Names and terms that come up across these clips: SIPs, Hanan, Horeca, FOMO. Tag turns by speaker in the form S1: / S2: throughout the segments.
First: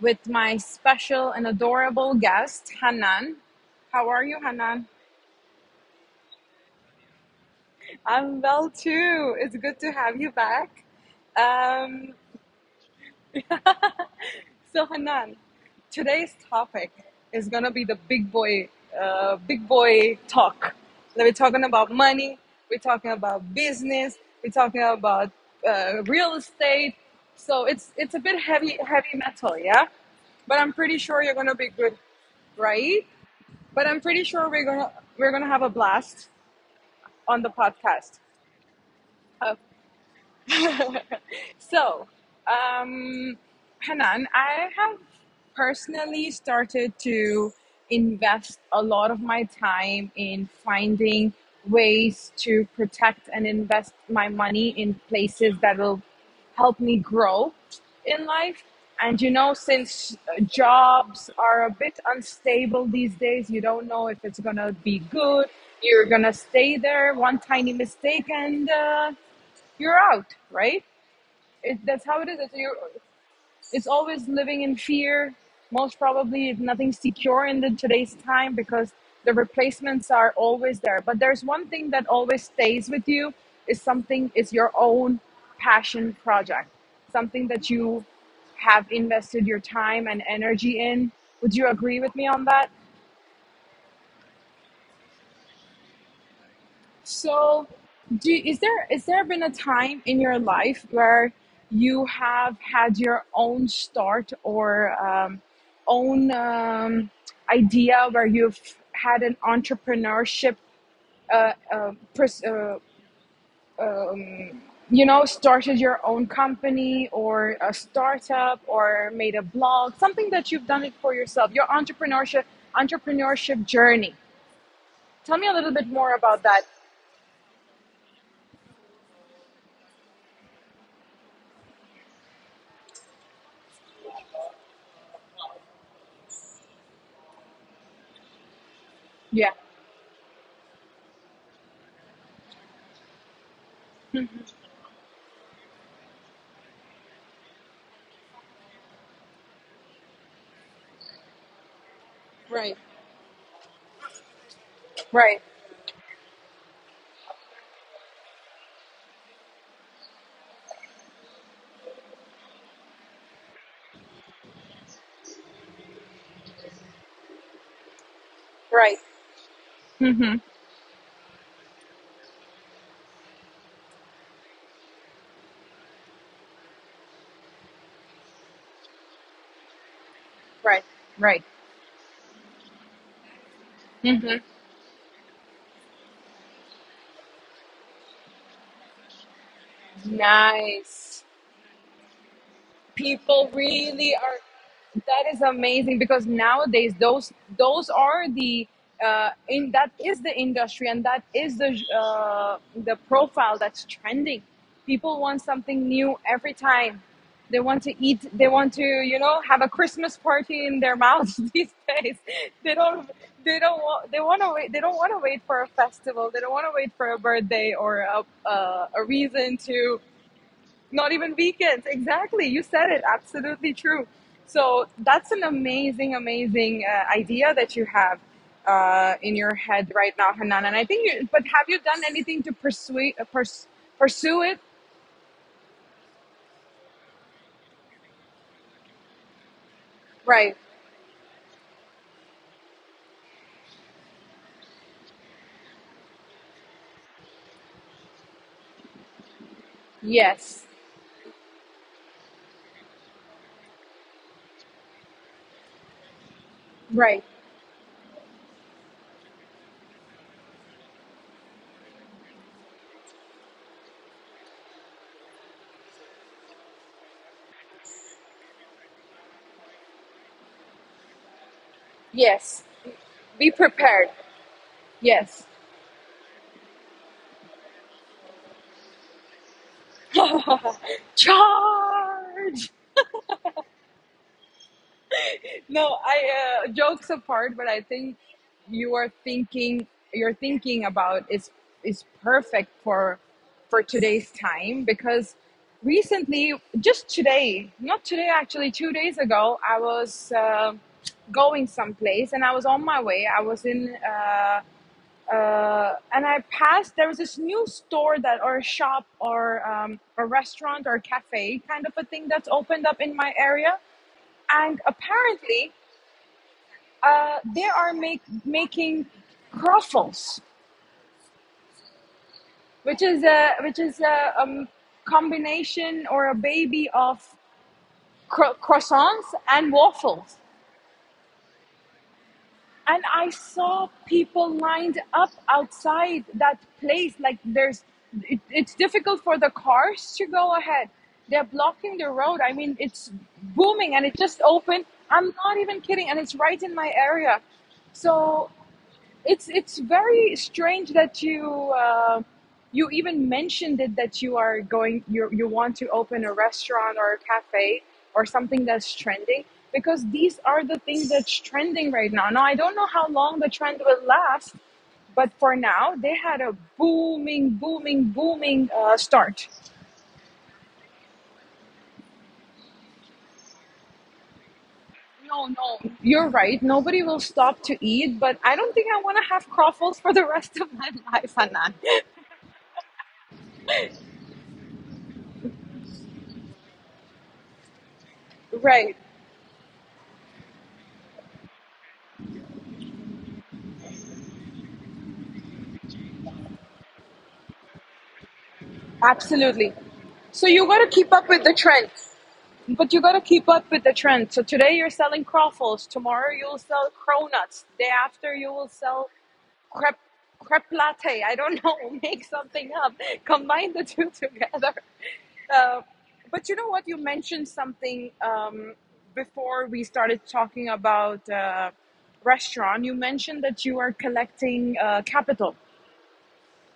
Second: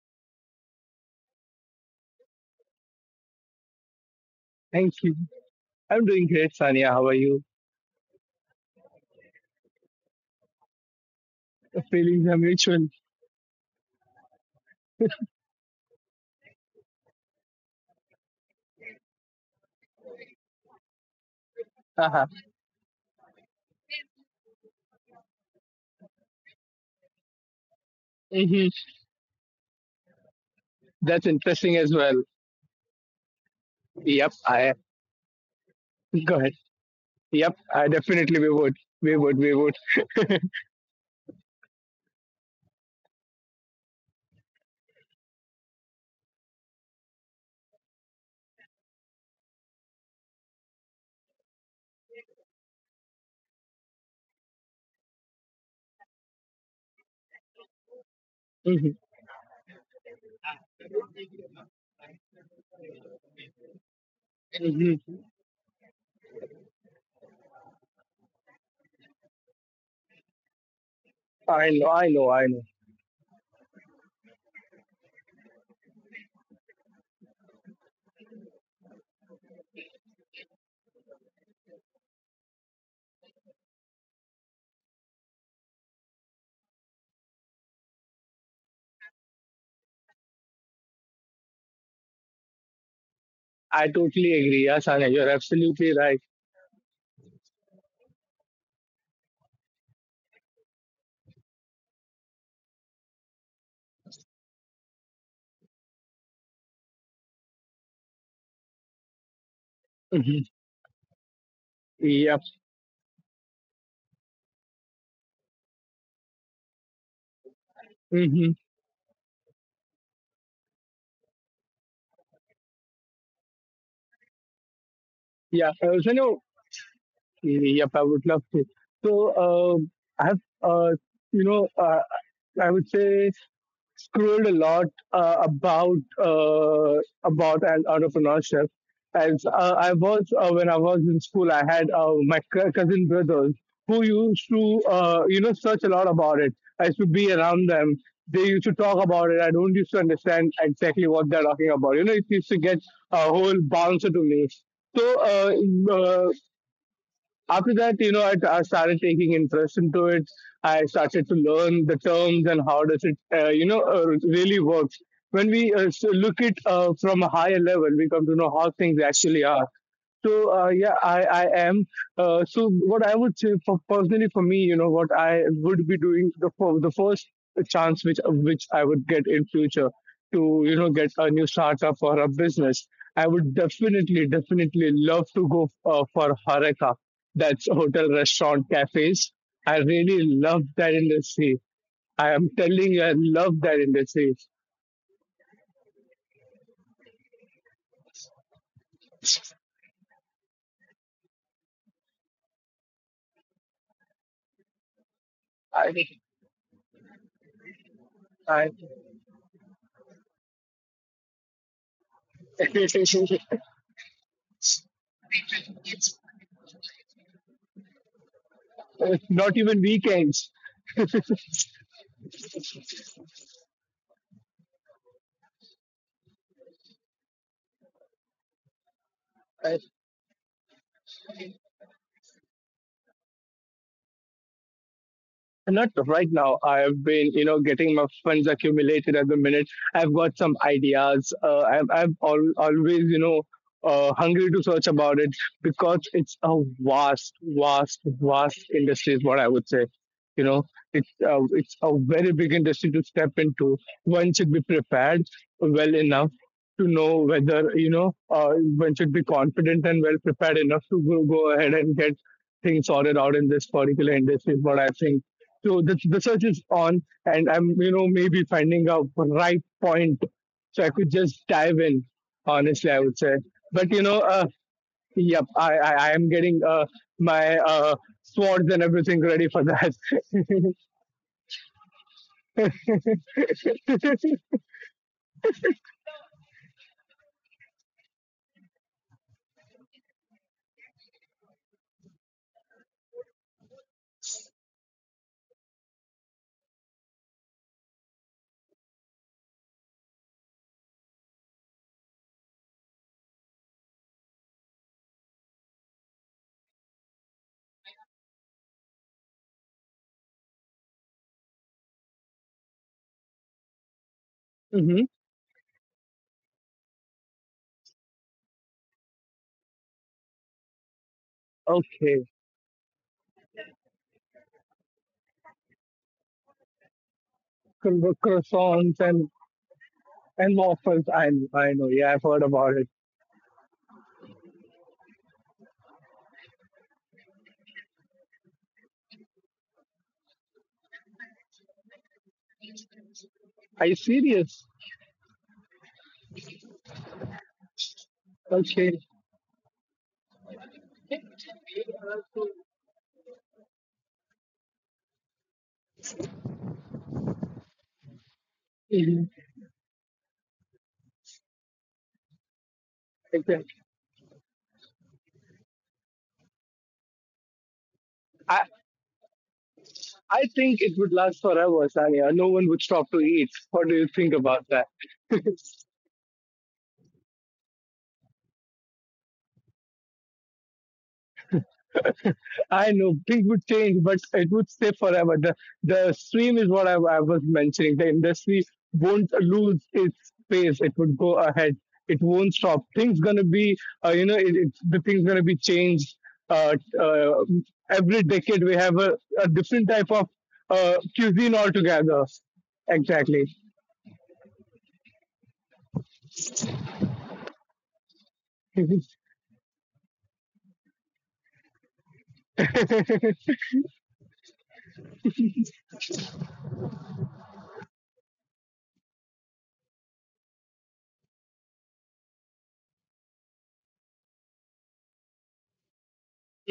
S1: with my special and adorable guest, Hanan. How are you, Hanan?
S2: Thank you. I'm doing great, Sania. How are you?
S1: I'm well too. It's good to have you back. Um,
S2: Feelings are mutual.
S1: So Hanan, today's topic is gonna be the big boy talk. So we're talking about
S2: Haha.
S1: money, we're talking about business, we're talking about real estate. So it's a bit
S2: Mhm.
S1: heavy heavy metal, yeah. But I'm pretty
S2: That's
S1: sure you're gonna
S2: interesting
S1: be
S2: as
S1: good,
S2: well.
S1: right? But I'm
S2: Yep,
S1: pretty sure
S2: I
S1: we're gonna have a
S2: go
S1: blast
S2: ahead.
S1: on
S2: Yep,
S1: the
S2: I
S1: podcast.
S2: definitely we would. We would, we
S1: Uh,
S2: would.
S1: so, um, Hanan, I have personally started to invest a lot of my time in finding ways to protect and invest my money in places that will help me grow in life. And
S2: Mhm.
S1: you know, since uh, jobs are a bit unstable these days, you don't know if it's gonna be good.
S2: Mhm.
S1: You're gonna stay there one tiny mistake and you're out, right? That's
S2: I
S1: how it is.
S2: know, I know, I know.
S1: It's always living in fear. Most probably, nothing's secure in today's time because the replacements are always there. But there's one thing that always stays with you is something is your own passion project, something that you have invested your time and energy in. Would you agree with me on that?
S2: I totally agree. Yeah, Sania, you're absolutely right.
S1: So, do is there been a time in your life where you have had your own start or own idea where you've had an entrepreneurship,
S2: Mhm.
S1: uh, uh, pers-
S2: Yep.
S1: uh, um, started your own company or a startup
S2: Hmm.
S1: or made a blog, something that you've done it for yourself, your entrepreneurship journey. Tell me a little
S2: Yeah.
S1: bit more
S2: So,
S1: about
S2: no,
S1: that.
S2: yep, I would love to. So, um I have, uh, you know, uh, I would say scrolled a lot uh, about uh, about an entrepreneurship. As
S1: Yeah.
S2: I was When I was in school, I had my cousin brothers who used to you know search a lot about it. I used to be around them. They used to talk about it. I don't used to understand exactly what they're talking about. You know, it used to get
S1: Right.
S2: a whole bouncer to me. So
S1: Right.
S2: uh, uh, After that, you know, I started taking interest into it. I started to learn the terms and how does it you know, really works. When we look it from a higher level, we come to know how things
S1: Right.
S2: actually are.
S1: hmm
S2: Yeah, I am. So what I would say for personally for me, you know, what I would be doing the the first chance which I would get in future
S1: Right.
S2: to you
S1: Right.
S2: know get a new startup or a business, I would
S1: Hmm.
S2: definitely love to go for Horeca. That's hotel, restaurant, cafes. I really love
S1: Nice.
S2: that industry. I am telling
S1: People
S2: you, I love
S1: really
S2: that
S1: are,
S2: industry.
S1: that is amazing because nowadays those are the in, that is the industry and that is the profile that's trending. People want something new
S2: I
S1: every time. They want to eat, they want to, have a Christmas party in their mouths these days. They don't, they don't want, they want to wait, they don't want to wait for a
S2: I
S1: festival, they don't want to wait for a birthday or a reason
S2: Not even
S1: to,
S2: weekends.
S1: not even weekends. Exactly. You said it. Absolutely true. So that's an amazing, amazing idea that you have in your
S2: I
S1: head right now, Hanan. And I think, you, but have you done anything to pursue pursue it?
S2: Not right now. I've been, you know, getting my funds accumulated at the minute. I've got some
S1: Right.
S2: ideas. I've, always, you know, hungry to search about it because it's a vast, vast, vast industry is what I would say. You know,
S1: Yes.
S2: it's a very big industry to step into. One should be prepared well enough to know
S1: Right.
S2: whether, you know, one should be confident and well prepared enough to go, go ahead and get things sorted out in this particular industry is what I think. So the search is on, and I'm, you know, maybe finding a right point. So I could just dive in,
S1: Yes.
S2: honestly, I would say.
S1: Be
S2: But, you
S1: prepared.
S2: know, yep,
S1: Yes.
S2: I am getting my swords and everything ready for that.
S1: Charge. No, I jokes apart, but I think you are thinking, you're thinking about is perfect for today's time because recently, just today, not today actually, 2 days ago, I was going someplace and I was on my way. I was in. And I passed. There was this new store that, or a shop, or a restaurant, or a cafe, kind of a thing that's opened up in my area. And
S2: Hmm.
S1: apparently, they are make, making croffles,
S2: Okay.
S1: which is a, which is a combination or a baby of
S2: Croissants
S1: croissants and waffles.
S2: and waffles. I know. Yeah, I've heard about it.
S1: And I saw people lined up outside that place. Like there's, it's difficult for the cars to go ahead. They're blocking the road. I mean, it's
S2: Are you
S1: booming and it just
S2: serious?
S1: opened. I'm not even kidding, and it's right in my area. So
S2: Okay.
S1: it's very strange that you uh, you even mentioned it, that you are going, you want to open a restaurant or a cafe or something that's
S2: Hmm.
S1: trending because these are the things that's trending right now. Now I don't know how long the
S2: Exactly.
S1: trend will last, but for now they had a booming, booming, booming start.
S2: I think it would last forever, Sanya. No one would stop to eat. What do you think about that?
S1: No, no, you're right. Nobody will stop to eat, but I don't think I want to have croffles for the rest of my life, Hanan.
S2: I know things would change, but it would stay forever. The stream is what I was mentioning. The industry
S1: Right.
S2: won't lose its pace. It would go ahead. It won't stop. You know, the things gonna be changed. Uh, uh, every decade we have a
S1: Absolutely.
S2: different type of
S1: So you got to keep up with
S2: cuisine
S1: the trend.
S2: altogether.
S1: But you got to
S2: Exactly.
S1: keep up with the trend. So today you're selling croffles. Tomorrow you'll sell cronuts. Day after you will sell crepe crepe latte. I don't know. Make something up.
S2: Mhm.
S1: Combine the two together. Uh, but you know what? You mentioned something before we started talking about restaurant. You mentioned that you are collecting capital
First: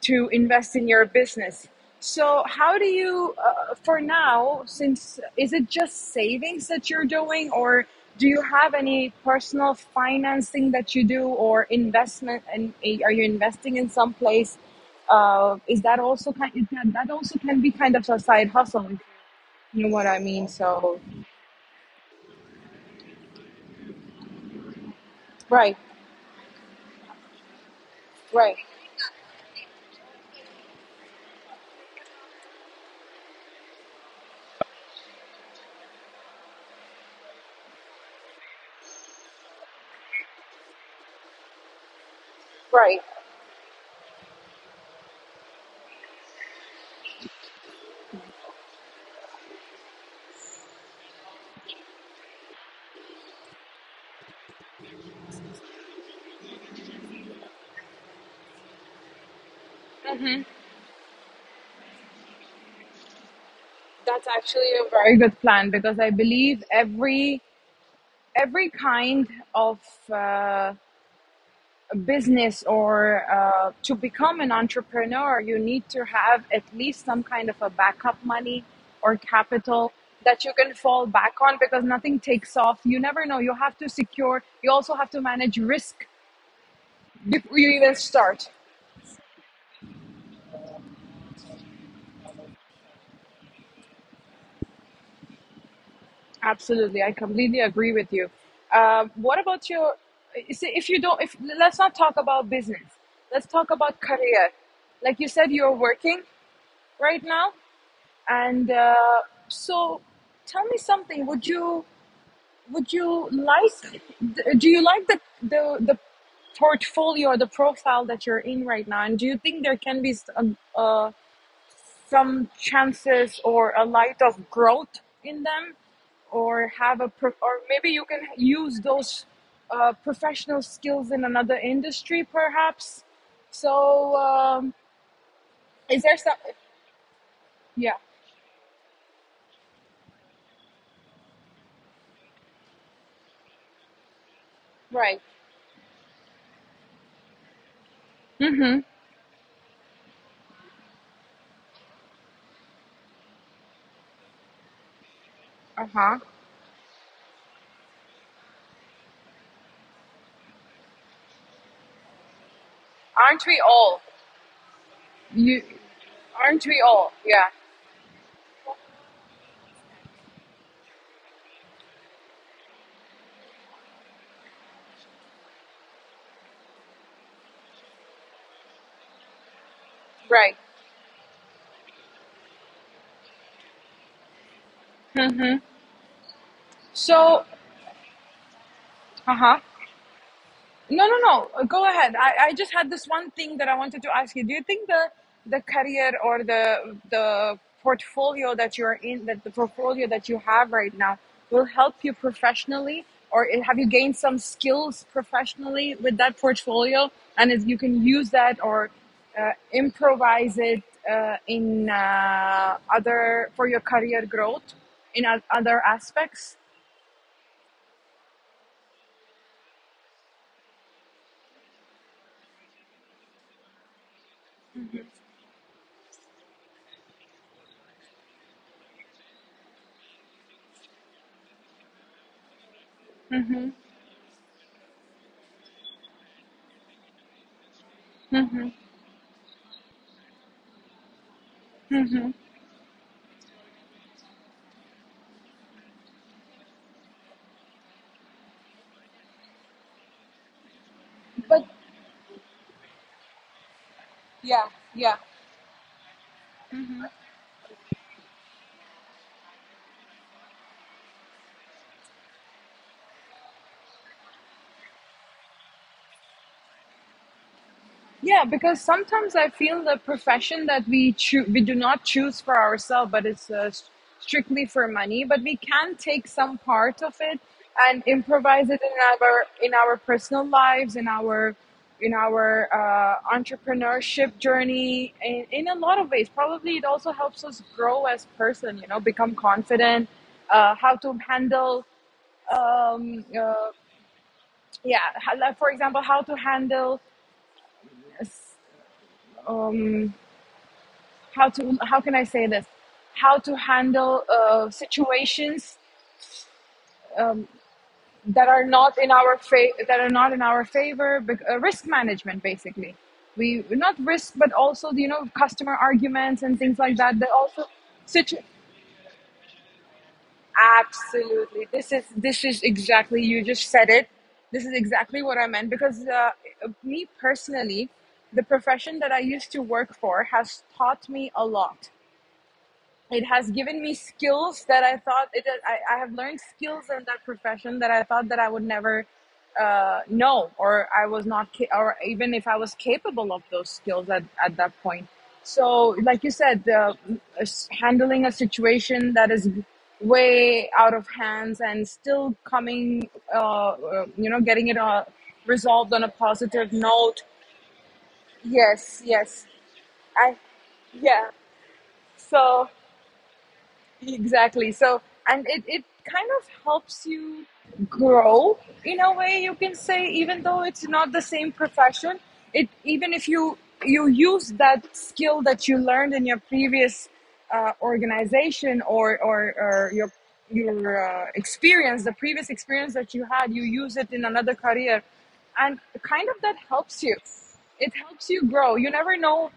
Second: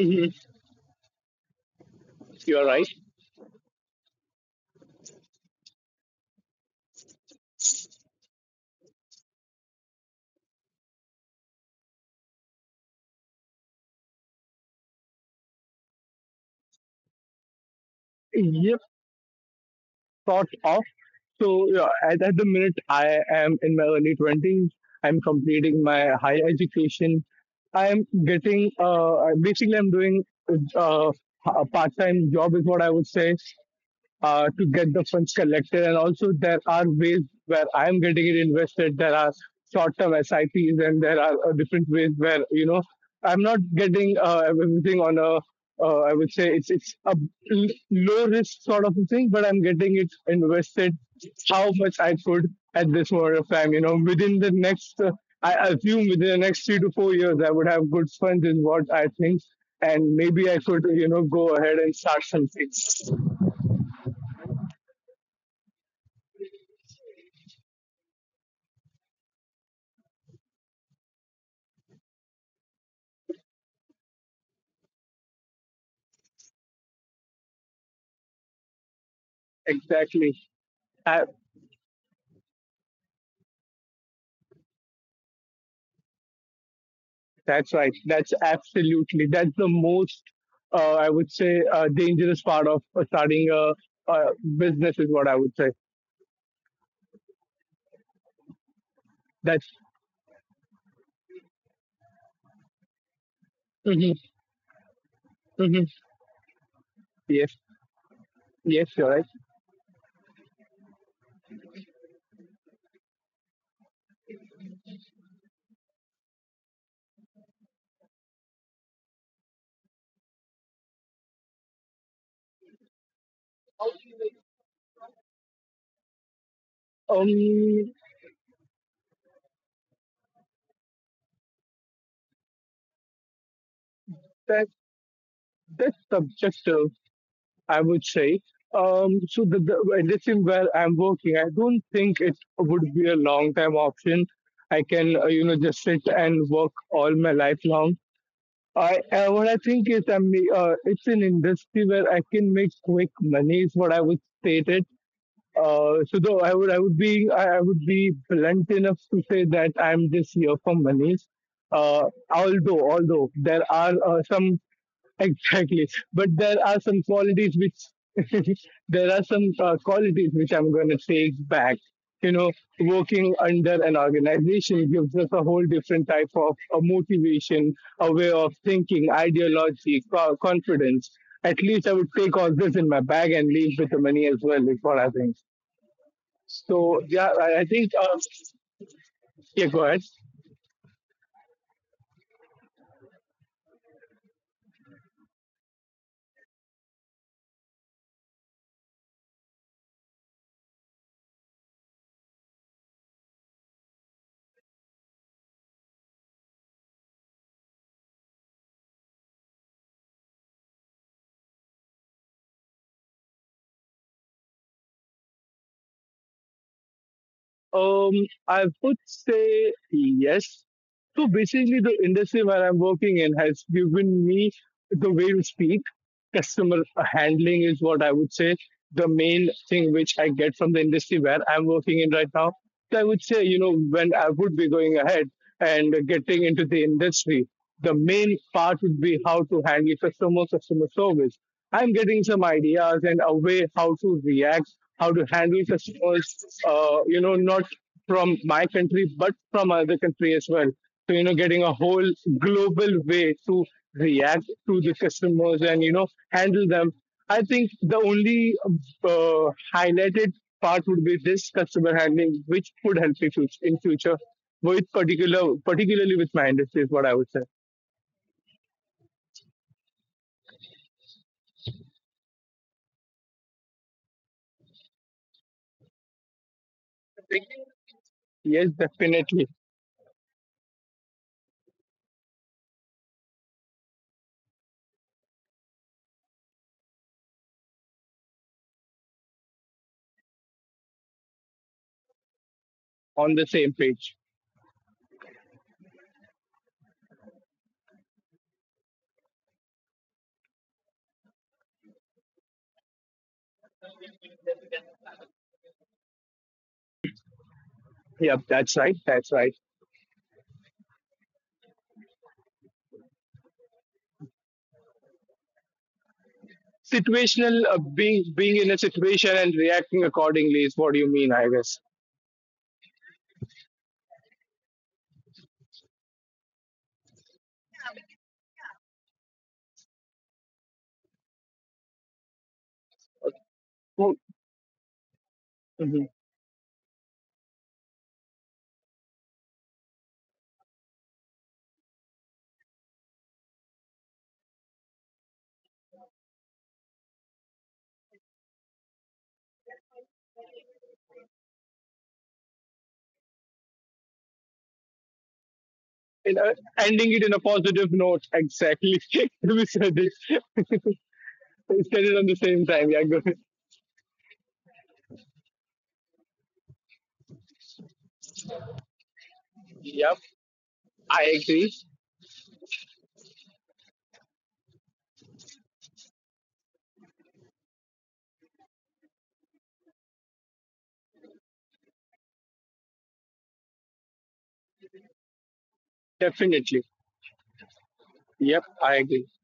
S1: to invest in your business. So,
S2: You're
S1: how do you, for now, since is it just savings that you're doing, or do you have any personal financing that you do, or investment? And in, are you investing in some place? Is that also kind? It can, that also can be kind of a side hustle,
S2: right.
S1: if you know what I mean.
S2: Sort of.
S1: So,
S2: So yeah, at the minute, I am in my early 20s. I'm
S1: right,
S2: completing my higher education. I'm
S1: right,
S2: getting, basically, I'm doing uh, a part time job, is what I would say to get the funds collected. And also, there are ways where I'm getting it invested. There are short-term SIPs, and there are different ways where you know
S1: right.
S2: I'm not getting everything on a. I would say it's a low risk sort of a thing, but I'm getting it invested how much I could at this moment of time. You know, within the next, I assume within the next 3 to 4 years, I would have good funds, is what I think, and maybe I could, you know, go ahead and start something.
S1: That's actually a very good plan because I believe every kind of. Uh, Business or to become an entrepreneur, you need to have at least some kind of a backup money or capital
S2: Exactly.
S1: that you can fall
S2: Uh,
S1: back on because nothing takes off. You never know. You have to secure, you also have to manage risk before
S2: that's
S1: you
S2: right.
S1: even
S2: That's
S1: start.
S2: absolutely. That's the most, I would say, dangerous part of starting a business is what I would say.
S1: Absolutely. I completely agree with you. What
S2: That's
S1: about your, see, if you don't, if let's not talk about business, let's talk about
S2: hmm
S1: career. Like you said, you're
S2: hmm
S1: working right
S2: yes,
S1: now. And
S2: yes,
S1: uh,
S2: you're right.
S1: so, Tell me something. Would you like? Do you like the portfolio, the profile that you're in right now? And do you think there can be some chances or a light of growth in them, or have a or
S2: Um,
S1: maybe you can use those professional skills in another industry, perhaps? So,
S2: that that's
S1: is there some?
S2: subjective, I would
S1: Yeah.
S2: say. So the industry where I'm working, I don't think it would be a long time option. I can,
S1: Right.
S2: you know, just sit and work all my life long.
S1: Mm-hmm.
S2: I what I think is I mean, it's an industry where I can make quick money is what I would state it.
S1: Uh
S2: So
S1: huh.
S2: though I would be blunt enough to say that I'm just here for monies. Uh, although
S1: Aren't
S2: there
S1: we
S2: are
S1: all?
S2: some
S1: You
S2: Exactly. But there
S1: aren't
S2: are
S1: we
S2: some
S1: all? Yeah,
S2: qualities which there are some qualities which I'm going to take back. You know, working under an organization gives us a whole different type of a motivation, a way of thinking, ideology,
S1: right.
S2: confidence. At least I would take all this in my bag and leave with the money as well, is what I think.
S1: Mm-hmm.
S2: So, yeah,
S1: So, uh
S2: yeah,
S1: huh.
S2: go ahead.
S1: No, no, no. Go ahead. I just had this one thing that I wanted to ask you. Do you think the career or the portfolio that you're in, that the portfolio that you have right now, will help you professionally, or have you gained some skills professionally with that portfolio, and if you can use that or improvise it in other, for your career growth in other aspects?
S2: Um, I would say yes. So basically, the industry where I'm working in has given me the way to speak. Customer handling is what I would say the main thing which I get from the industry where I'm working in right now. So I would say,
S1: Hmm.
S2: you know, when I would be going ahead and getting into the industry, the main
S1: Hmm.
S2: part would be how to handle customer, customer service. I'm getting
S1: Hmm.
S2: some ideas and a way how to react how to handle customers, you know, not from my country, but from other country as well. So, you know,
S1: But
S2: getting a whole global way to react
S1: yeah,
S2: to the
S1: yeah.
S2: customers and, you know, handle them. I think the only highlighted part would be this customer handling, which could help me in future with particularly with my industry is what I would say.
S1: Yeah, because sometimes I feel the profession that we we do not choose for ourselves, but it's strictly for money. But we can take some part of it and
S2: Yes,
S1: improvise it
S2: definitely
S1: in our personal lives, in our entrepreneurship journey, in a lot of ways. Probably it also helps us grow as person. You know, become confident, how to handle. Um,
S2: on the
S1: uh,
S2: same page.
S1: yeah, how- like, for example, how to handle um, how to how can I say this? How to handle situations
S2: Yep,
S1: that are
S2: that's right.
S1: not in
S2: That's
S1: our
S2: right.
S1: that are not in our favor. Risk management, basically. We not risk, but also you know customer arguments and things like that. That
S2: Situational,
S1: also
S2: being
S1: situ-
S2: being in a situation and reacting accordingly is what you mean, I guess.
S1: absolutely. This is exactly you just said it. This is exactly what I meant because me personally, the profession that I used to work for has taught me a lot. It has given me
S2: Oh,
S1: skills that I thought it. I
S2: mhm.
S1: have learned skills in that profession that I thought that I would never know, or I was not, or even if I was capable of those skills at that point. So, like you said, handling a situation that is way out of hands and still coming, you know, getting it resolved on a
S2: In
S1: positive
S2: a,
S1: note.
S2: ending it in a positive note,
S1: Yes,
S2: exactly.
S1: yes,
S2: We said
S1: I
S2: it.
S1: yeah.
S2: We said it on the
S1: So.
S2: same time, yeah, good.
S1: Exactly. So, and it kind of helps you grow in a way you can say,
S2: Yep,
S1: even though it's not the
S2: I
S1: same
S2: agree.
S1: profession, it even if you you use that skill that you learned in your previous organization or your experience, the previous experience that you had, you use it in another career, and kind of that
S2: Definitely.
S1: helps you. It helps you grow.
S2: Yep,
S1: You
S2: I
S1: never
S2: agree.
S1: know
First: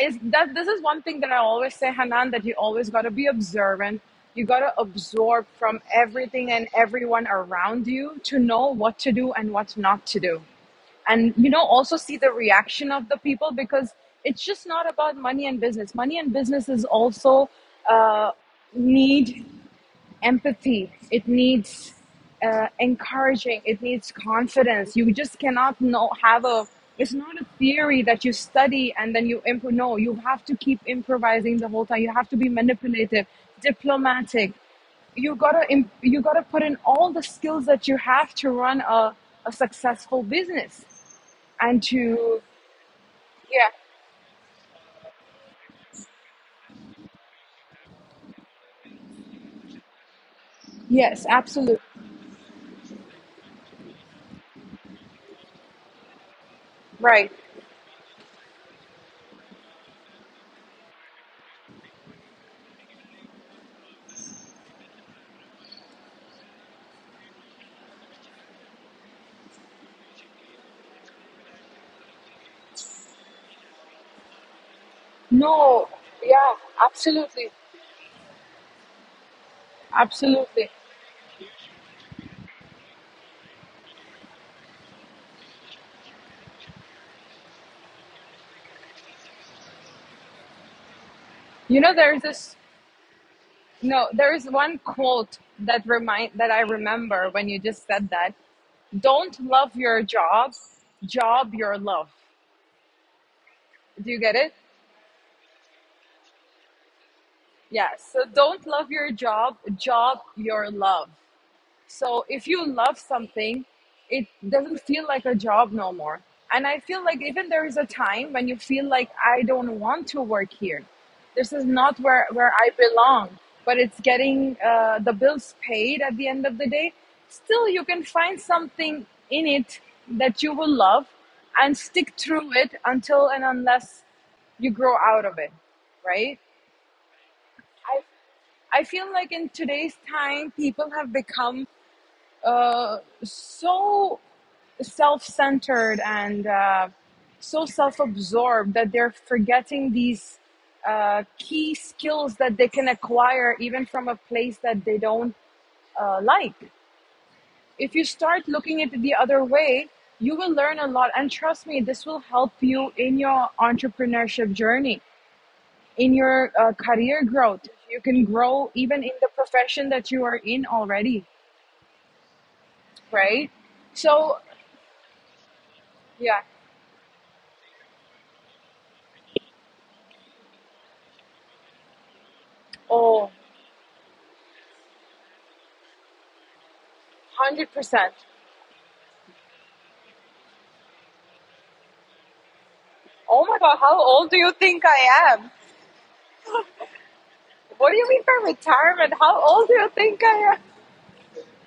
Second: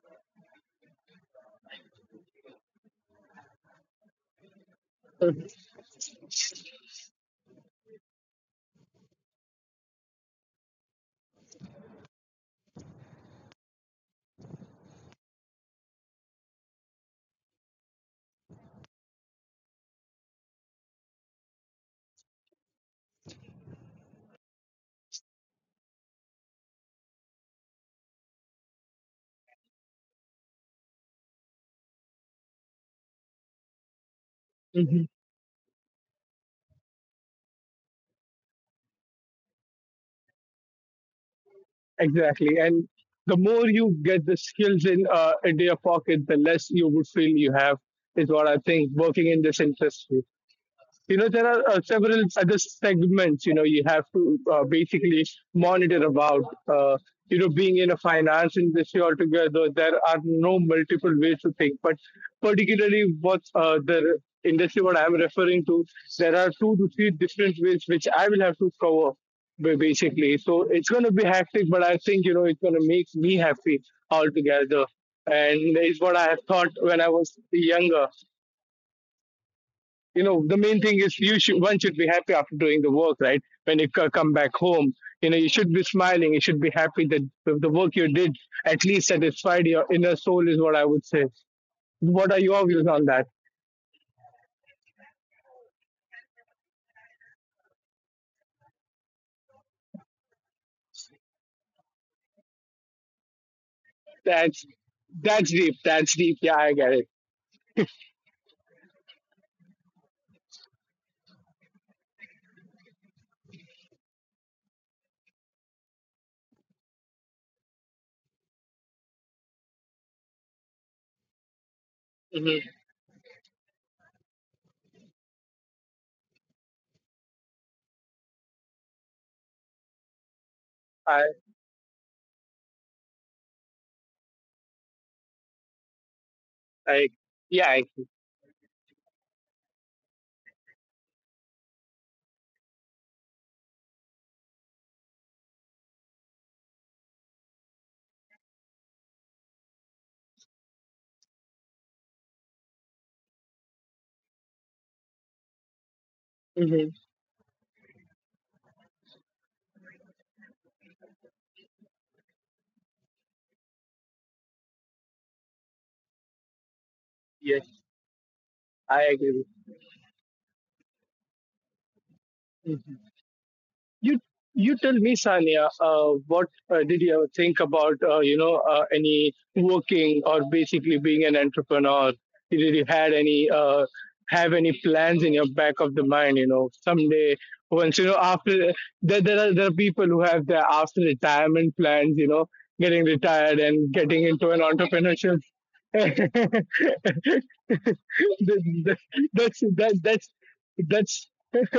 S1: is that this is one thing that I always say, Hanan, that you always got to be observant. You got to absorb from everything and everyone around you to know what to do and what not to do. And, you know, also see the reaction of the people because it's just not about money and business. Money and business is also uh, need empathy. It needs encouraging. It needs confidence. You just cannot know have a— it's not a theory that you study and then you improv. No, you have to keep improvising the whole time. You have to be manipulative, diplomatic.
S2: Mhm.
S1: You you gotta put in all the skills that you have to run a successful business and
S2: Exactly.
S1: to—
S2: And the more
S1: yeah,
S2: you get the skills in into your pocket, the less you would feel you have is what I think. Working in this industry, you know, there
S1: yes,
S2: are
S1: absolutely,
S2: several other segments. You know, you have to basically monitor about uh, you
S1: right,
S2: know being in a finance industry altogether. There are no multiple ways to think, but particularly what the industry what I'm referring to, there are two to three different ways which I will have to cover, basically. So it's going to be hectic, but I think you know it's going to make me happy altogether. And it's
S1: no,
S2: what I have thought
S1: yeah,
S2: when I was
S1: absolutely,
S2: younger. You know, the main
S1: absolutely.
S2: thing is you should, one should be happy after doing the work, right? When you come back home, you know, you should be smiling, you should be happy that the work you did at least satisfied your inner soul is what I would say.
S1: You know
S2: What are
S1: there's
S2: your
S1: this
S2: views on that?
S1: No, there is one quote that remind that I remember when you just said that. Don't love your job, job your love. Do you get
S2: that's
S1: it?
S2: that's deep. That's deep. Yeah, I get it.
S1: Yeah. So don't love your job, job your love. So if you love something, it doesn't feel like a job no more. And I feel like even there is a time when you feel like I don't want to work here. This is not
S2: Hmm.
S1: where I belong, but it's getting the bills paid at the end of the day. Still, you can find something in it that you will
S2: i
S1: love and stick through it until and unless you grow out of it, right?
S2: I yeah I,
S1: I, I feel like in today's time, people have become so self-centered and so self-absorbed that they're forgetting these key skills that they can acquire even from a place that they don't like.
S2: hmm
S1: If you start looking at it the other way, you will learn a lot. And trust me, this will help you in your entrepreneurship journey, in your career
S2: yes
S1: growth. You can grow
S2: I
S1: even in
S2: agree.
S1: the profession that you are in already,
S2: Mm-hmm.
S1: right?
S2: You
S1: So,
S2: you tell me, Sania, what
S1: yeah.
S2: did you ever think about you know any working or basically being an entrepreneur? Did you had
S1: Oh,
S2: any have any plans in your back of the mind? You know, someday once you know
S1: 100%.
S2: after there are people who have their after retirement plans. You know, getting
S1: Oh
S2: retired
S1: my God,
S2: and
S1: how
S2: getting
S1: old do
S2: into an
S1: you think
S2: entrepreneurship
S1: I am? What do you mean by
S2: That-
S1: retirement? How
S2: that's
S1: old do
S2: that
S1: you
S2: that's
S1: think I am?
S2: that's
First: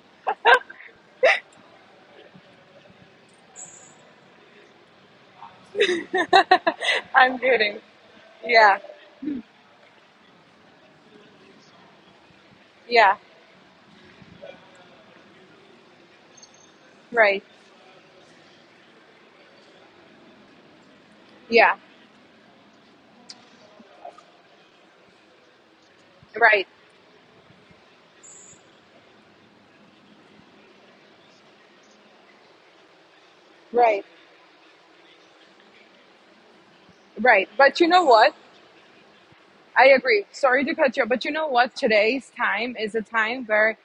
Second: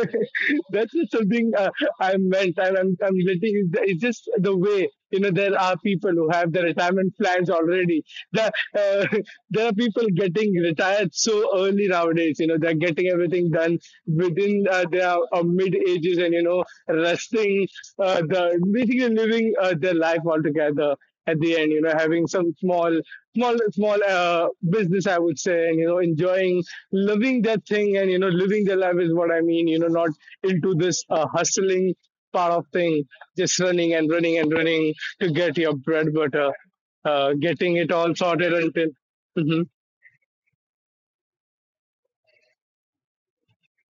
S2: that's not something I meant. I'm letting it's just the way you know there are people who have their retirement
S1: I'm
S2: plans
S1: kidding.
S2: already. The,
S1: Yeah,
S2: uh, there are people getting retired so early nowadays. You know they're getting
S1: yeah,
S2: everything done within their mid ages and you know
S1: right.
S2: resting the basically living their life altogether at the
S1: Yeah,
S2: end. You know having some small business I would say and you know
S1: right,
S2: enjoying loving that thing and you know living their life is what I mean. You know, not into this hustling part of thing, just running
S1: right,
S2: and running and running to get your bread butter,
S1: right.
S2: getting
S1: But
S2: it
S1: you know
S2: all
S1: what?
S2: sorted until hmm
S1: I agree. Sorry to cut you, off, but you know what? Today's time is a time where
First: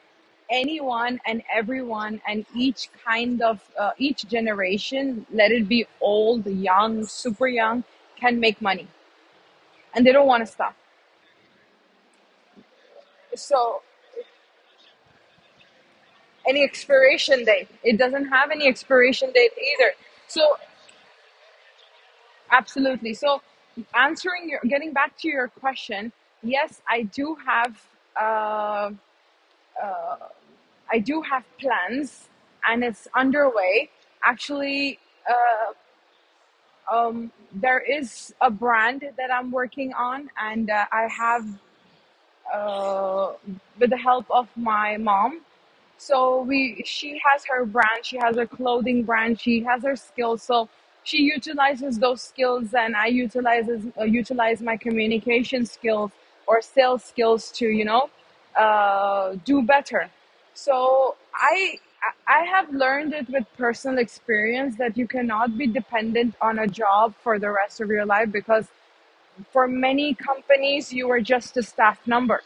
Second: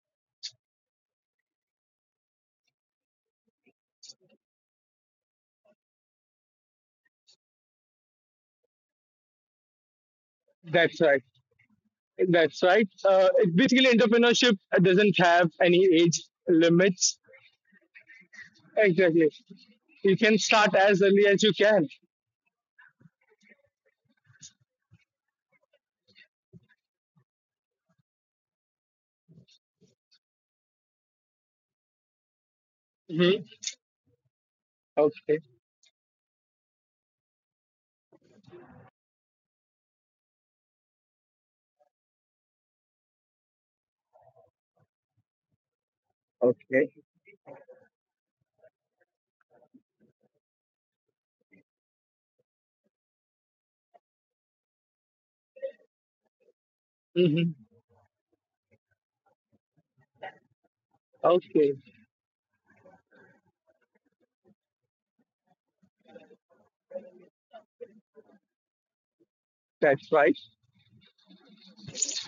S1: anyone and everyone and each kind of each generation, let it be old, young, super young, can make money and they don't want to stop,
S2: that's right that's right
S1: so
S2: basically entrepreneurship doesn't have any age
S1: any
S2: limits.
S1: expiration date. It doesn't have any
S2: Exactly,
S1: expiration date either.
S2: you can
S1: So,
S2: start as early as you can.
S1: absolutely. So, answering getting back to your question, yes, uh, I do have plans, and it's
S2: Hmm.
S1: underway. Actually,
S2: Okay.
S1: there is a brand that I'm working on, and I have uh, with the help of my mom. So
S2: Okay.
S1: she has her brand, she has her clothing brand, she has her skills. So she utilizes those skills, and I utilizes utilize my communication skills or sales skills to
S2: Hmm.
S1: you know do better. So
S2: Okay.
S1: I have learned it with personal experience that you cannot be dependent on a job for the rest of your life, because for many
S2: That's right.
S1: companies you are just a staff number.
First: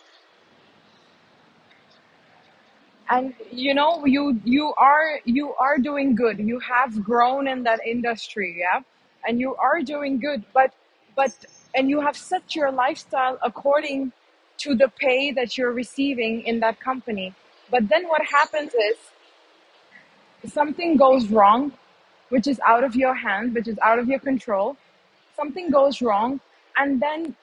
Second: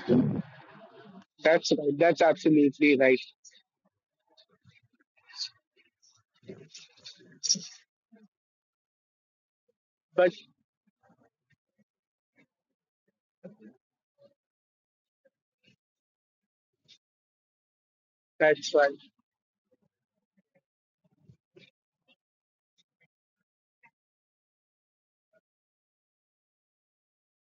S2: That's right. That's absolutely right.
S1: And you know you you are doing good, you have grown in that industry, yeah, and you are doing
S2: But
S1: good. But— and you have set your lifestyle according to the pay that you're receiving in that company. But then what
S2: that's
S1: happens
S2: right.
S1: is something goes wrong, which is out of your hand, which is out of your control, something goes wrong, and then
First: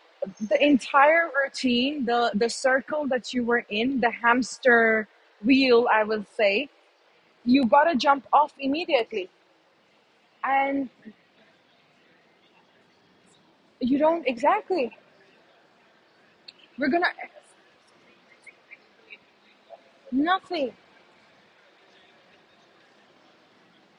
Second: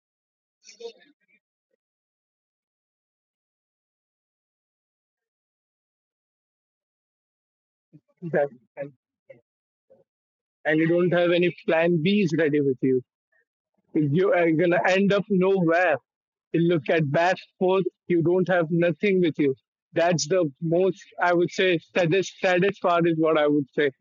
S1: the entire routine, the circle that you were in, the hamster wheel, I will say, you gotta jump
S2: That's
S1: off
S2: right.
S1: immediately,
S2: And you
S1: and
S2: don't have any plan Bs ready with you.
S1: you don't,
S2: You are gonna
S1: exactly.
S2: end up nowhere. You look
S1: We're
S2: at
S1: gonna—
S2: back forth, you don't have nothing with you. That's the
S1: nothing.
S2: most I would say saddest part is what I would say.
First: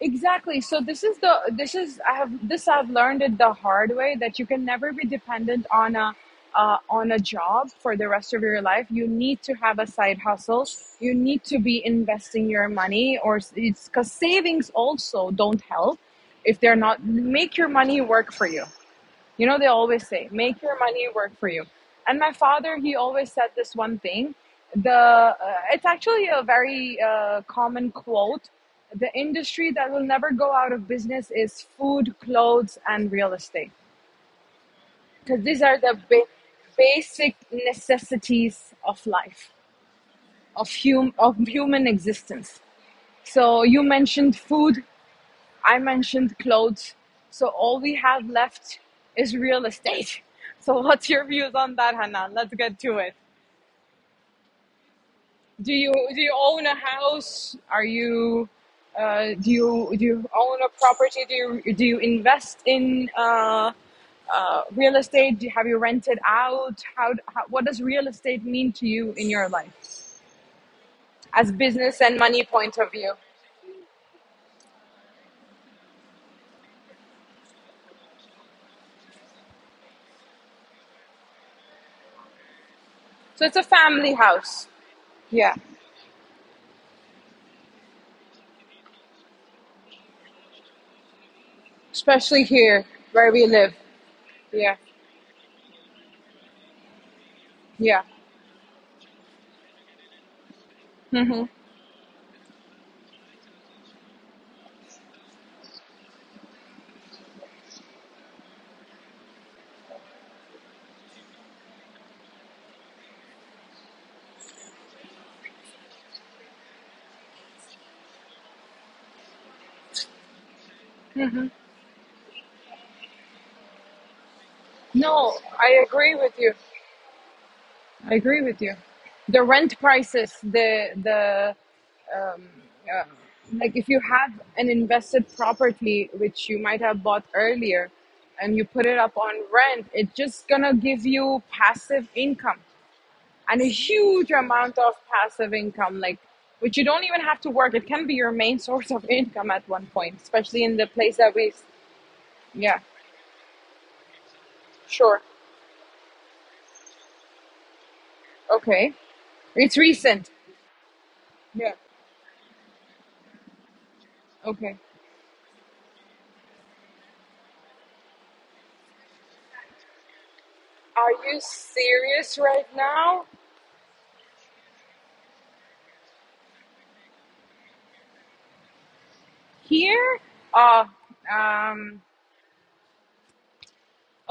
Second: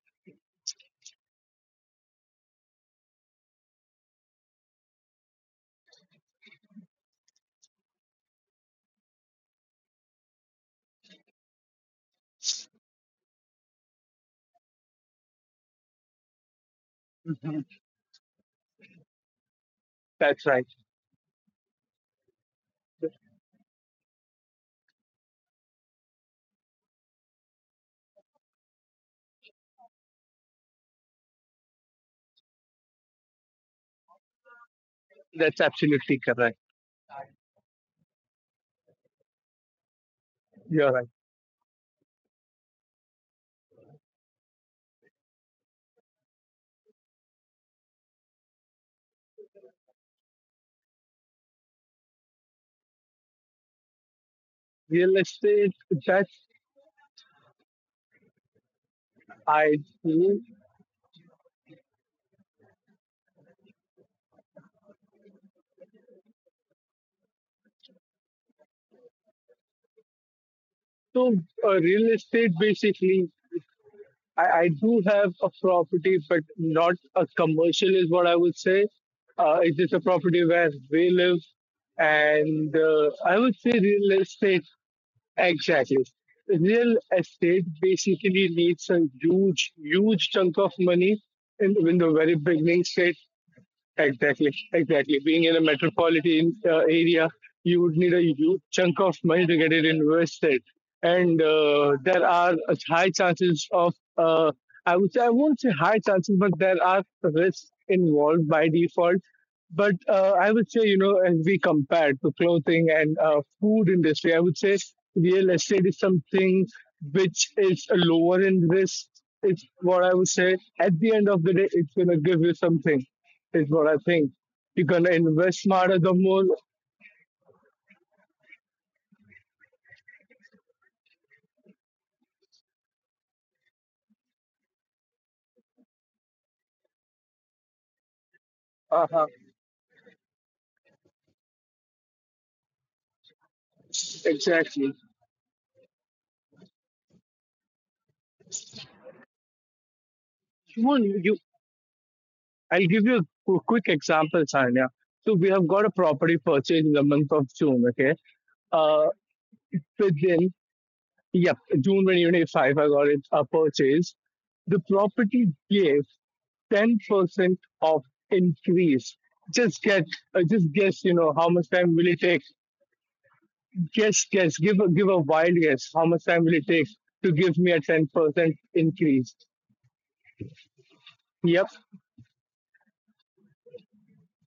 S1: Exactly. So this is I have this I've learned it the hard way that you can never be dependent on a job for the rest of your life. You need to have a side hustle. You need to be investing your money, it's because savings also don't help if they're not make your
S2: Mhm.
S1: money work for you. You know, they always say,
S2: That's
S1: make your
S2: right.
S1: money work for you. And my father, he always said this one thing. The it's actually a very common quote. The industry that will never go out of business is food, clothes, and real estate, because these are
S2: That's
S1: the
S2: absolutely correct.
S1: basic necessities of life, of
S2: You're right.
S1: of human existence. So you mentioned food. I mentioned clothes. So all we have left is real estate. So what's your views on that, Hanan? Let's get to it.
S2: Real estate
S1: Do you
S2: that's
S1: own a house? Are you do
S2: I
S1: you own a
S2: do.
S1: property? Do you invest in real estate? Do you, have you rented out? How what does real estate mean to you in your life, as
S2: So
S1: business and
S2: real
S1: money
S2: estate
S1: point of view?
S2: basically I do have a property, but not a commercial, is what I would say. It's just a property where we live, and I
S1: So
S2: would
S1: it's a
S2: say
S1: family
S2: real estate
S1: house, yeah,
S2: exactly. Real estate basically needs a huge, huge chunk of money in the very
S1: especially
S2: beginning
S1: here
S2: stage.
S1: where we live,
S2: Exactly,
S1: yeah.
S2: exactly. Being in a metropolitan area, you would need
S1: Yeah.
S2: a huge chunk of money to get it invested, and
S1: Hmm.
S2: there are a high chances of. I would say I won't say high chances, but there are risks involved by default. But I would say, you know, as we compare to clothing and food industry, I would say real estate is something which is lower in risk. It's what I would say. At the end of the day, it's gonna give you something is what I think. You're gonna
S1: No,
S2: invest
S1: I
S2: smarter the
S1: agree
S2: more.
S1: with you. I agree with you. The rent prices, the um, uh, like if you have an invested property which you might have bought earlier, and you put it
S2: Uh-huh.
S1: up on rent, it's just gonna give you passive income and a huge amount
S2: Exactly.
S1: of passive income, like which you don't even have to work. It can be your main source of income at one point, especially in the
S2: Shimon,
S1: place
S2: you,
S1: that we—
S2: I'll
S1: yeah,
S2: give you a quick example, Sanya.
S1: sure,
S2: So we have got a property purchase in the month of June. Okay. Uh,
S1: okay. It's recent.
S2: within yep,
S1: Yeah.
S2: June 2025, I got it a purchase. The
S1: Okay.
S2: property gave 10% of increase. Just get, just guess. You
S1: Are
S2: know how
S1: you
S2: much time will it take?
S1: serious right now?
S2: Just guess, give give a wild guess. How much time will it take to give me a 10% increase?
S1: Here? Uh
S2: Yep,
S1: um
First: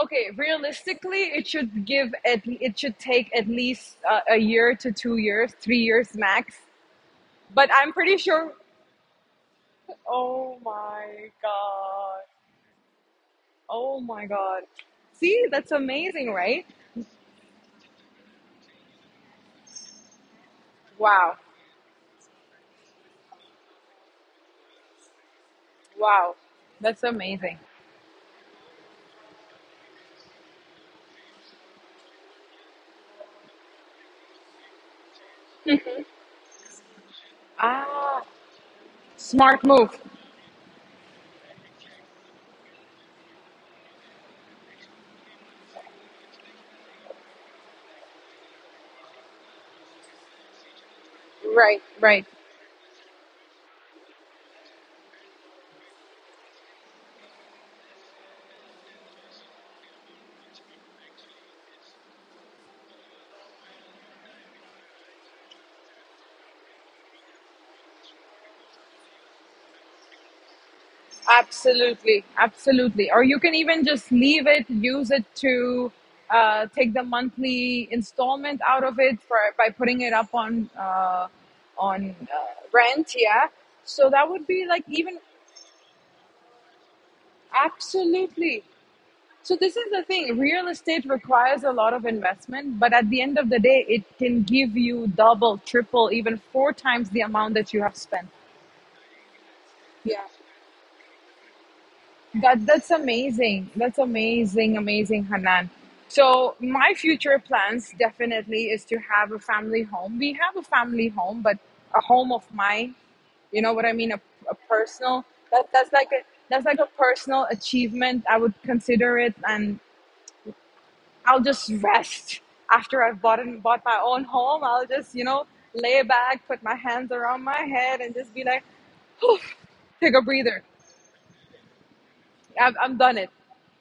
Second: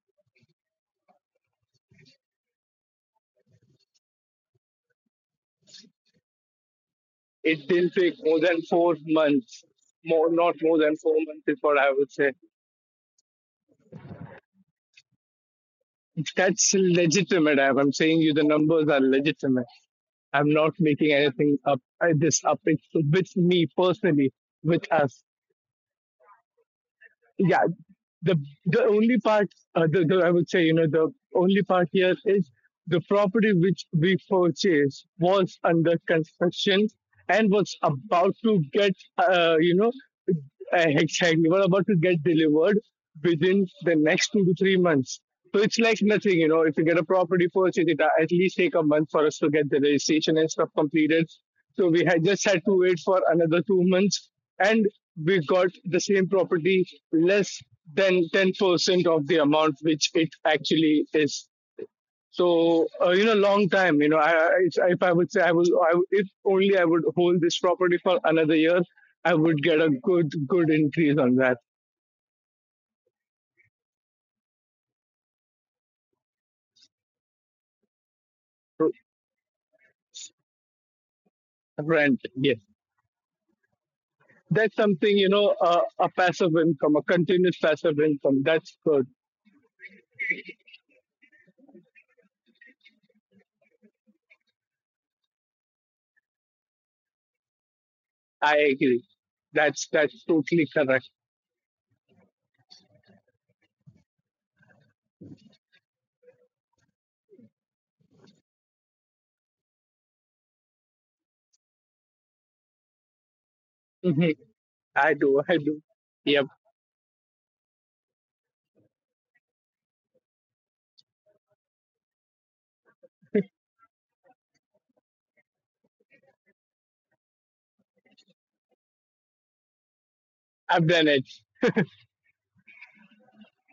S1: okay, realistically it should give at it should take at least a year to 2 years, 3 years max.
S2: it
S1: But
S2: will
S1: I'm
S2: take
S1: pretty
S2: more
S1: sure—
S2: than 4 months. More, not
S1: oh
S2: more than four
S1: my
S2: months is what I would
S1: god.
S2: say.
S1: Oh my god. See, that's amazing, right?
S2: That's legitimate. I'm saying you the numbers are legitimate. I'm not making
S1: Wow.
S2: anything up. I, this up. It's with me personally, with us.
S1: Wow. That's amazing.
S2: Yeah, the the only part the I would say you know the only part here is the property which we purchased was under construction and was
S1: Ah,
S2: about to get
S1: smart move.
S2: you know. Exactly. We're about to get delivered within the next 2 to 3 months. So it's like nothing, you know. If you get a property purchase, it at least take a month for us to get the registration and stuff completed.
S1: Right,
S2: So we
S1: right.
S2: had just had to wait for another 2 months, and we got the same property less than 10% of the amount which it actually is. So you know, long time. You know, if I would say I will, if only I would hold this property for another year, I would get a good increase on that
S1: Absolutely, absolutely. Or you can even just leave it, use it to take the monthly installment out
S2: r-
S1: of it by putting it up on
S2: rent. Yes,
S1: rent. Yeah. So that would be
S2: that's
S1: like even
S2: something you know, a passive income, a continuous passive income.
S1: absolutely.
S2: That's good.
S1: So this is the thing. Real estate requires a lot of investment, but at the end of the day, it can give you double, triple, even four times the amount that you have spent.
S2: I agree. That's totally correct.
S1: That's amazing. That's amazing, amazing, Hanan. So my future plans definitely is to have a family home. We have a family home, but a home of mine. You know what I mean?
S2: Mhm.
S1: A
S2: I
S1: personal.
S2: do. I do.
S1: That's like a—
S2: Yep.
S1: that's like a personal achievement. I would consider it, and I'll just rest after I've bought my own home. I'll just you know lay back, put my hands around my head, and just be like, "Whew, take a breather.
S2: I've done it.
S1: I'm done it.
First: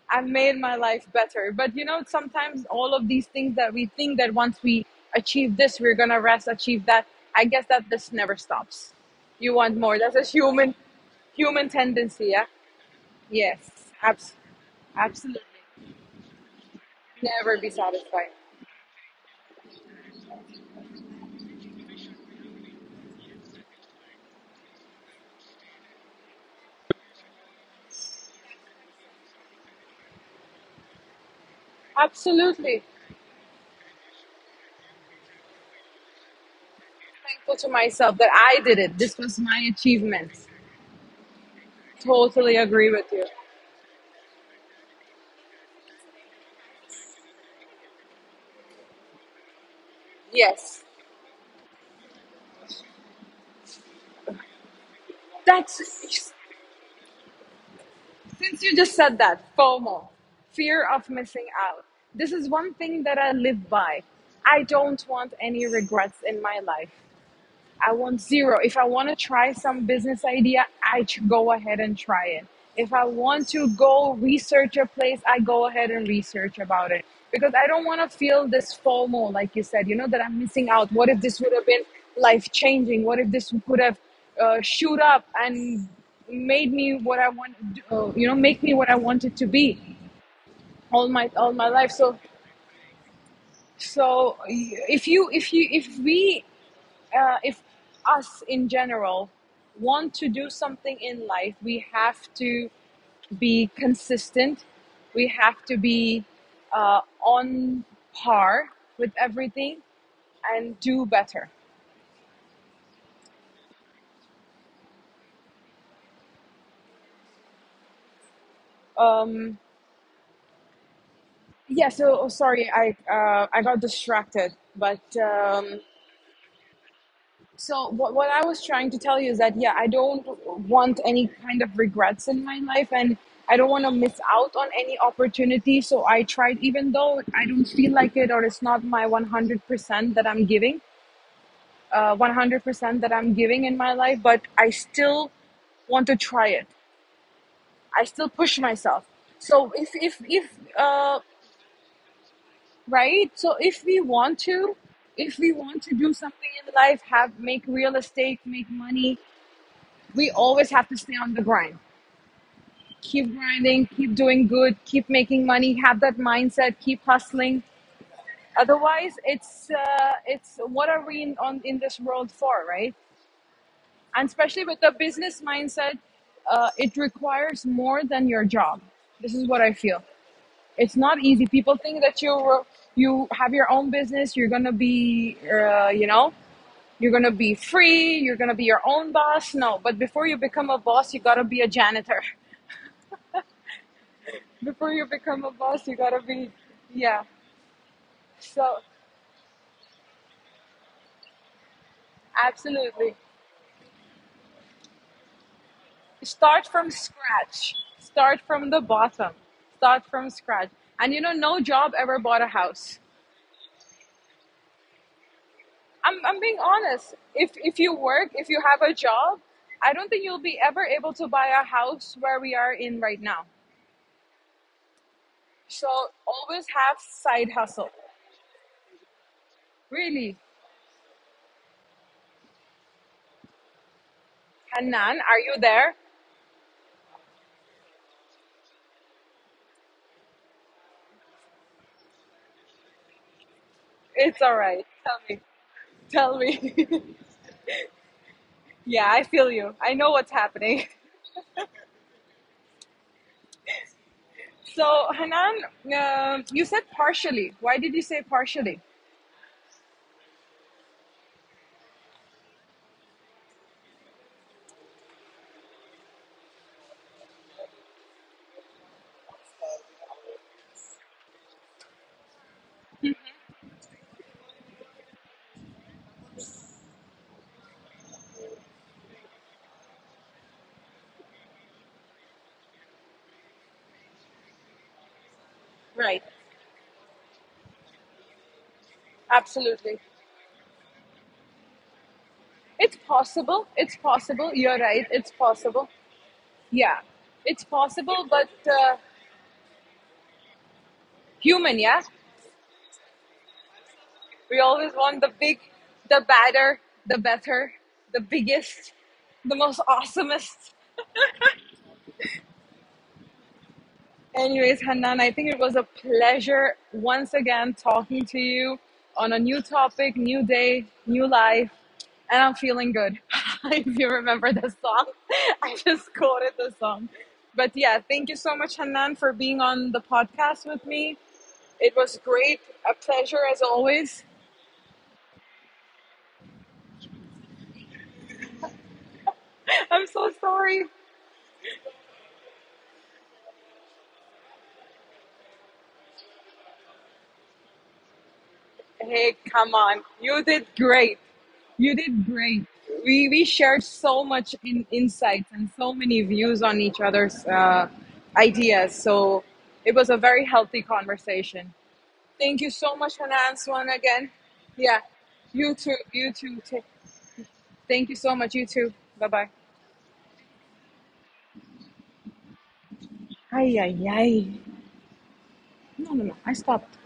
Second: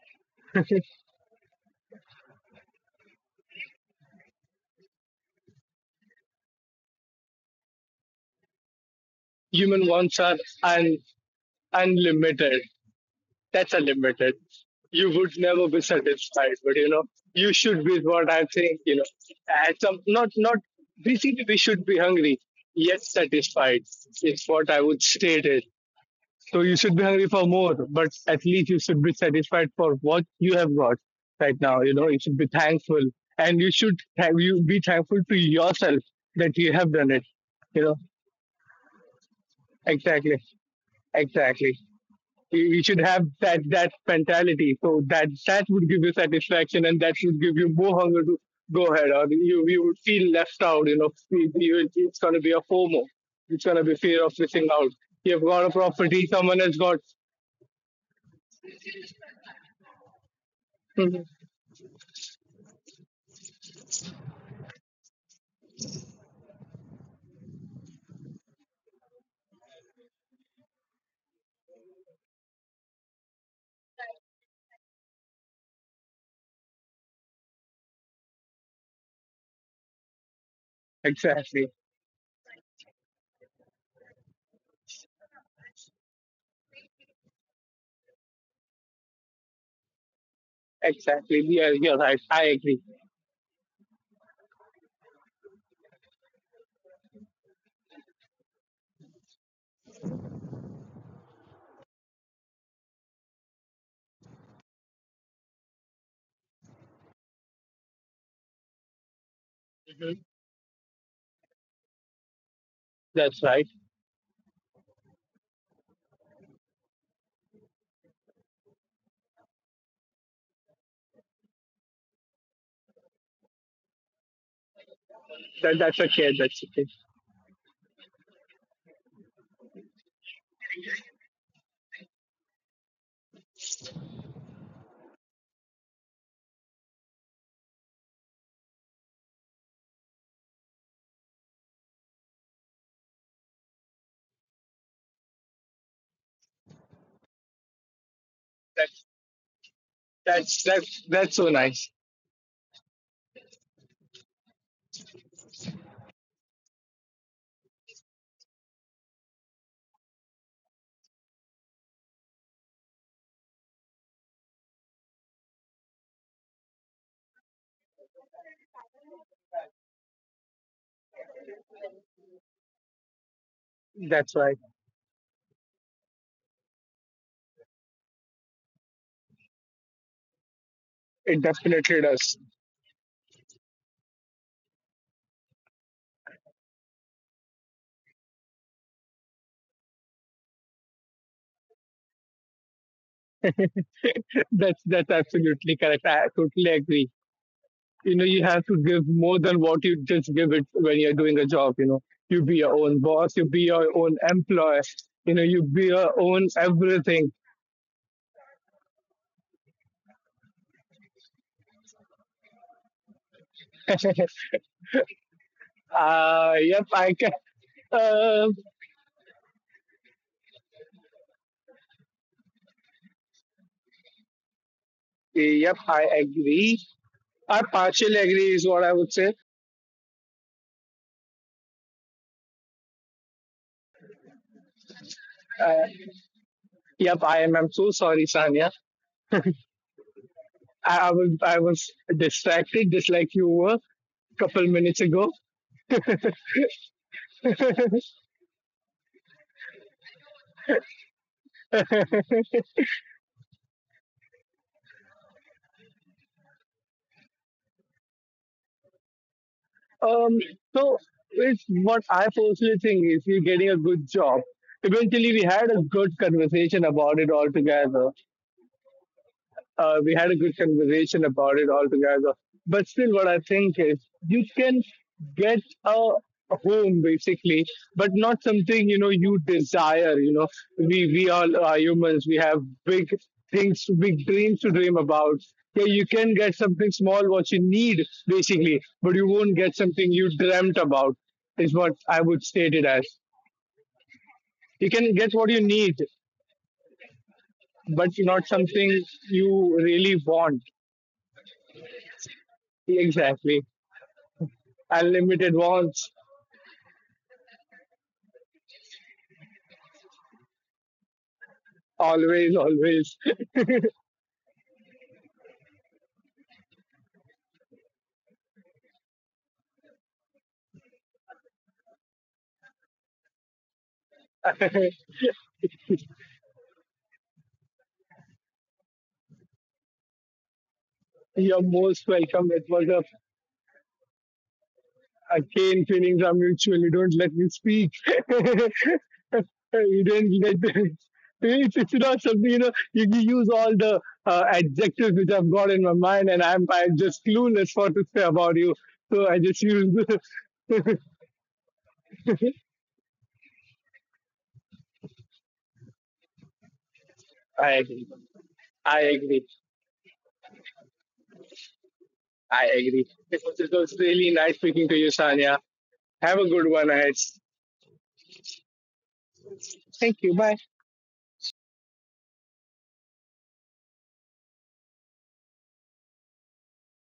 S1: I've made my life better. But you know, sometimes all of these things that we think that once we achieve this, we're gonna rest, achieve that. I guess that this never stops. You want
S2: Human
S1: more. That's
S2: wants
S1: a
S2: are un,
S1: human tendency. Yeah.
S2: unlimited.
S1: Yes.
S2: That's
S1: Abs-
S2: unlimited. You would
S1: absolutely.
S2: never be satisfied, but you know, you
S1: Never be
S2: should be what
S1: satisfied.
S2: I'm saying, you know. At some not not basically we should be hungry, yet satisfied. It's what I would state it. So you should be hungry for more, but at least you should be satisfied for what you have got right now. You know, you should be
S1: Absolutely.
S2: thankful and you should have you be thankful to yourself that you have done it.
S1: Thankful to
S2: You know,
S1: myself that I did it. This was my achievement.
S2: exactly. Exactly.
S1: Totally
S2: You
S1: agree
S2: should
S1: with
S2: have
S1: you.
S2: that mentality. So that would give you satisfaction, and that should give you more hunger to go ahead. Or you would feel left
S1: Yes.
S2: out. It's going to be a FOMO. It's going to be fear of missing out. You've got a
S1: That's—
S2: property, someone has got.
S1: since you just said that, FOMO, fear of
S2: Mhm.
S1: missing out. This is one thing that I live by. I don't want any regrets in my life. I want zero. If I want to try some business idea, I go ahead and try it. If I want to go research a place, I go ahead and research about it, because I don't want to feel this FOMO, like you said, you know, that I'm missing out. What if this would have
S2: Exactly,
S1: been life changing? What if this could have shoot up and made me what I want, you know, make me what I wanted to be all
S2: exactly. Yeah,
S1: my life.
S2: you're right.
S1: So
S2: I agree.
S1: if we if us in general want to do something in life, we have to be consistent. We have to be on par with everything
S2: Mhm.
S1: and do better.
S2: That's right.
S1: Um, yeah. So oh, sorry, I got distracted, but
S2: That that's okay. That's okay.
S1: so what I was trying to tell you is that yeah, I don't want any kind of regrets in my life, and I don't want to miss out on any opportunity. So I tried, even though I don't feel like it, or it's not my 100% that I'm giving, 100% that I'm giving in my life, but I still want to try it. I still push myself.
S2: That's
S1: So if
S2: that's
S1: uh
S2: that's that's so nice.
S1: right, so if we want to, if we want to do something in life, have make real estate, make money, we always have to stay on the grind. Keep grinding, keep doing good, keep making money, have that mindset, keep hustling. Otherwise, it's what are we on in this world for, right? And
S2: That's
S1: especially with
S2: right.
S1: the business mindset, it requires more than your job. This is what I feel. It's not easy.
S2: It
S1: People think
S2: definitely
S1: that
S2: does.
S1: you have your own business, you're gonna be, you know, you're gonna be free, you're gonna be your own boss. No, but before you become a boss, you gotta be a janitor. Before
S2: that's
S1: you
S2: that's
S1: become a boss,
S2: absolutely
S1: you
S2: correct.
S1: gotta
S2: I
S1: be,
S2: totally agree.
S1: yeah.
S2: You know you have
S1: So,
S2: to give more than what you just give it when you're doing a job, you know, you be your own
S1: absolutely.
S2: boss, you be your own employer, you know, you be your own
S1: Start from
S2: everything.
S1: scratch. Start from the bottom. Start from scratch. And you know, no job ever bought a house.
S2: uh,
S1: I'm being
S2: yep, I
S1: honest.
S2: can.
S1: If you work, if
S2: uh,
S1: you have a job, I don't think you'll be ever able to buy a house where we are in right now.
S2: yep,
S1: So,
S2: I
S1: always
S2: agree.
S1: have side
S2: I
S1: hustle.
S2: partially agree is what I would say.
S1: Really. Hanan, are you
S2: uh,
S1: there?
S2: yep, I am. I'm so sorry, Sanya. I, I was I was distracted just like you were a
S1: It's all
S2: couple
S1: right.
S2: minutes
S1: Tell
S2: ago.
S1: me. Tell me. Yeah, I feel you. I know what's happening. So, Hanan, you said partially. Why did you say partially?
S2: Um, so it's what I personally think is we're getting a good job. Eventually, we had a good conversation about it all together. We had a good conversation about it all together. But still, what I think is you can get a home basically, but not something you know you desire, you know, we all are humans, we have big things, big dreams to dream about. Yeah, you
S1: Right.
S2: can get something small what you need basically, but you won't get
S1: Absolutely.
S2: something you dreamt about is what I would state it
S1: It's
S2: as.
S1: possible. It's possible. You're
S2: You
S1: right.
S2: can get
S1: It's
S2: what you
S1: possible.
S2: need
S1: Yeah. It's
S2: but
S1: possible,
S2: not
S1: but
S2: something you really want.
S1: human, yeah?
S2: Exactly.
S1: We always want the
S2: Unlimited
S1: big,
S2: wants.
S1: the badder, the better, the biggest, the most awesomest.
S2: Always, always.
S1: Anyways, Hanan, I think it was a pleasure once again talking to you on a new topic, new day, new life, and I'm feeling good. If you remember the song, I just quoted the song. But yeah, thank you so much, Hanan, for being on the podcast with me.
S2: You're
S1: It
S2: most
S1: was
S2: welcome.
S1: great, a pleasure as always.
S2: A cane feelings are mutual. You don't let me speak. You
S1: I'm so
S2: didn't let
S1: sorry.
S2: me. It's not something, you know, you use all the adjectives which I've got in my mind and I'm just clueless what to say about you. So I
S1: Hey,
S2: just
S1: come
S2: use.
S1: on. You did great. You did great. We shared so much in insights and so many views on each other's
S2: I agree.
S1: ideas.
S2: I agree.
S1: So it was a very healthy conversation.
S2: I
S1: Thank you so
S2: agree.
S1: much,
S2: It was,
S1: Hanan
S2: it
S1: Swan,
S2: was really
S1: again.
S2: nice speaking to
S1: Yeah,
S2: you, Sanya.
S1: you too. You
S2: Have a
S1: too.
S2: good
S1: Ta—
S2: one ahead.
S1: thank you so much. You too. Bye bye.
S2: Thank you. Bye.
S1: Ay, ay, ay. No, no, no. I stopped.